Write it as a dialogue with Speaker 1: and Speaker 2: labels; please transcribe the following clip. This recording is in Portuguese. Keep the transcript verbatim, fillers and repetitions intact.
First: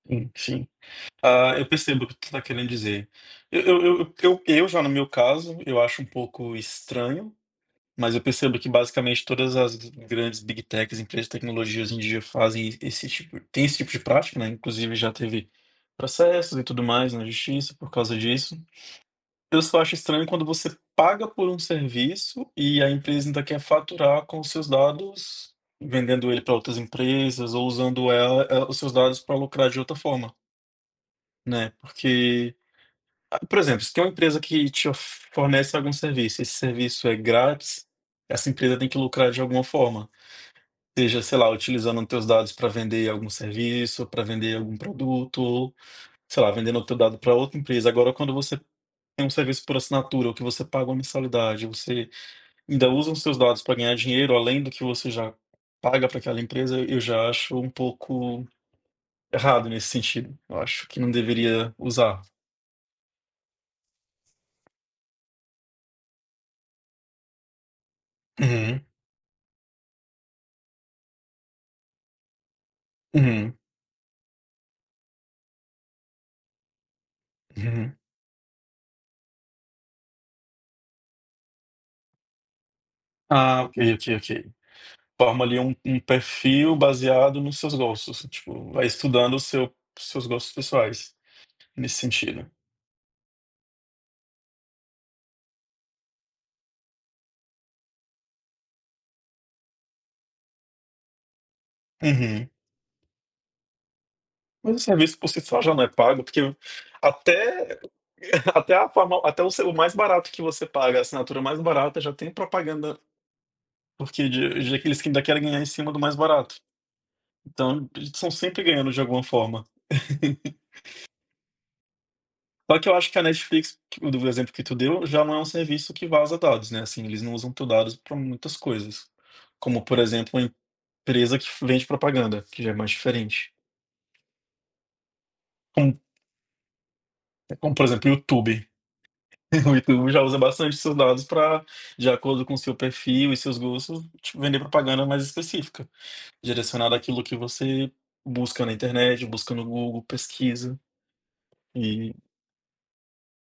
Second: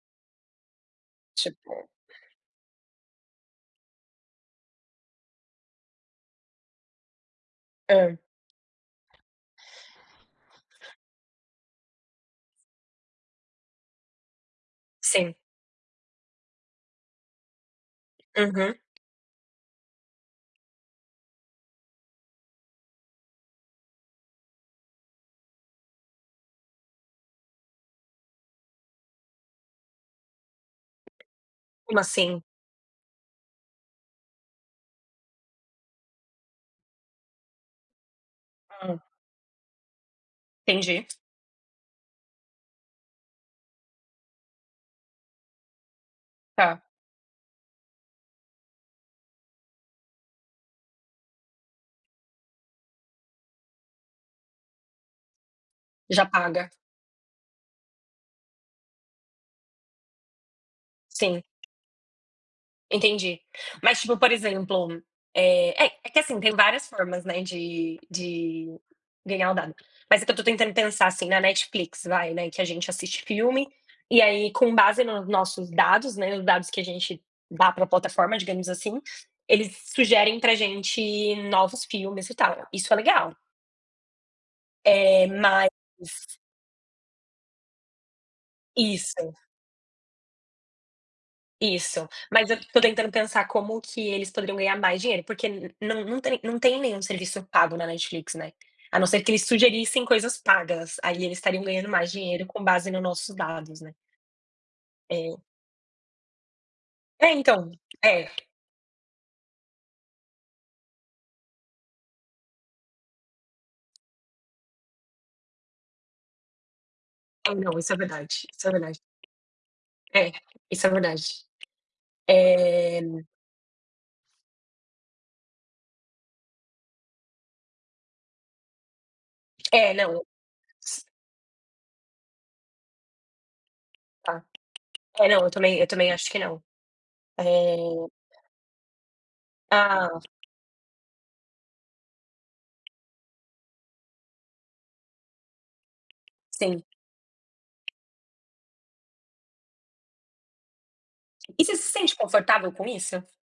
Speaker 1: Enfim, ah, eu
Speaker 2: Tipo
Speaker 1: percebo o que tu tá querendo dizer, eu eu eu eu eu já no meu caso, eu acho um pouco estranho, mas
Speaker 2: Hã.
Speaker 1: eu percebo que basicamente todas as grandes big techs, empresas de tecnologia, hoje em dia fazem esse tipo tem esse tipo de prática, né, inclusive já
Speaker 2: Sim.
Speaker 1: teve processos e tudo mais na justiça por causa disso,
Speaker 2: Uhum.
Speaker 1: eu só acho estranho quando você paga por um serviço e a empresa ainda quer faturar com os seus dados, vendendo ele pra outras empresas ou usando ela é, os seus dados pra lucrar de outra forma né,
Speaker 2: Como assim?
Speaker 1: porque a, por exemplo, se tem uma empresa que te of fornece algum serviço, esse serviço é grátis, essa empresa tem que
Speaker 2: Hã.
Speaker 1: lucrar de alguma forma,
Speaker 2: Entendi.
Speaker 1: seja, sei lá, utilizando teus dados pra vender algum serviço, pra vender algum produto, ou, sei lá,
Speaker 2: Tá.
Speaker 1: vendendo teu dado pra outra empresa, agora, quando você tem um serviço por assinatura ou que você paga uma mensalidade, você ainda usam seus dados pra ganhar dinheiro além do que você já paga para
Speaker 2: Já
Speaker 1: aquela
Speaker 2: paga.
Speaker 1: empresa. E eu já acho um pouco, errado nesse sentido, eu acho que não
Speaker 2: Sim.
Speaker 1: deveria usar.
Speaker 2: Entendi. Mas, tipo, por exemplo, eh, é é que, assim, tem várias formas, né, de de
Speaker 1: Uhum.
Speaker 2: ganhar o dado, mas é que eu tô tentando pensar assim, na Netflix, vai, né, que a gente assiste
Speaker 1: Uhum.
Speaker 2: filme, e aí com base nos nossos dados, né, nos dados que a gente dá pra
Speaker 1: Uhum.
Speaker 2: platoforma, digamos, assim, eles sugerem pra gente novos filmes, e tal, isso é legal.
Speaker 1: Ah, ok, ok, ok,
Speaker 2: Eh,
Speaker 1: forma, ali,
Speaker 2: mas
Speaker 1: um um perfil baseado nos seus gostos, tipo, vai
Speaker 2: Isso.
Speaker 1: estudando o seu seus gostos pessoais, nesse
Speaker 2: Isso,
Speaker 1: sentido.
Speaker 2: mas eu tô tentando pensar como que eles poderiam ganhar mais dinheiro. Porque n não não tem não tem nenhum serviço pago na Netflix, né, a não ser que eles sugerissem coisas pagas, aí eles estariam ganhando mais dinheiro
Speaker 1: Uhum.
Speaker 2: com base nos nossos dados, né.
Speaker 1: Mas o serviço por si
Speaker 2: É.
Speaker 1: só, já, não é pago, porque
Speaker 2: É, então,
Speaker 1: até
Speaker 2: é.
Speaker 1: até a forma até o selo o mais barato que você paga, a assinatura mais barata já tem propaganda porque de de aqueles que ainda querem ganhar em cima do mais barato.
Speaker 2: Ah não,
Speaker 1: Então,
Speaker 2: isso é
Speaker 1: eles são
Speaker 2: verdade,
Speaker 1: sempre
Speaker 2: isso é
Speaker 1: ganhando
Speaker 2: verdade.
Speaker 1: de alguma forma.
Speaker 2: É, isso é verdade.
Speaker 1: Só que eu
Speaker 2: Eh
Speaker 1: acho que a Netflix que o do exemplo que tu deu, já não é um serviço que vaza dados, né, assim, eles não usam teus dados pra muitas coisas, como
Speaker 2: É,
Speaker 1: por
Speaker 2: não,
Speaker 1: exemplo, uma
Speaker 2: s
Speaker 1: empresa que fa vende propaganda, que já é mais diferente.
Speaker 2: Tá! É, não, eu também eu
Speaker 1: Com
Speaker 2: também acho que não.
Speaker 1: É como por
Speaker 2: Eh
Speaker 1: exemplo, o YouTube, o
Speaker 2: Ah.
Speaker 1: YouTube já usa bastante seus dados pra de acordo com o seu perfil e seus gostos te vender propaganda mais específica,
Speaker 2: Sim.
Speaker 1: direcionada àquilo que você busca na internet, busca no Google, pesquisa,
Speaker 2: E você se
Speaker 1: e
Speaker 2: sente confortável com isso?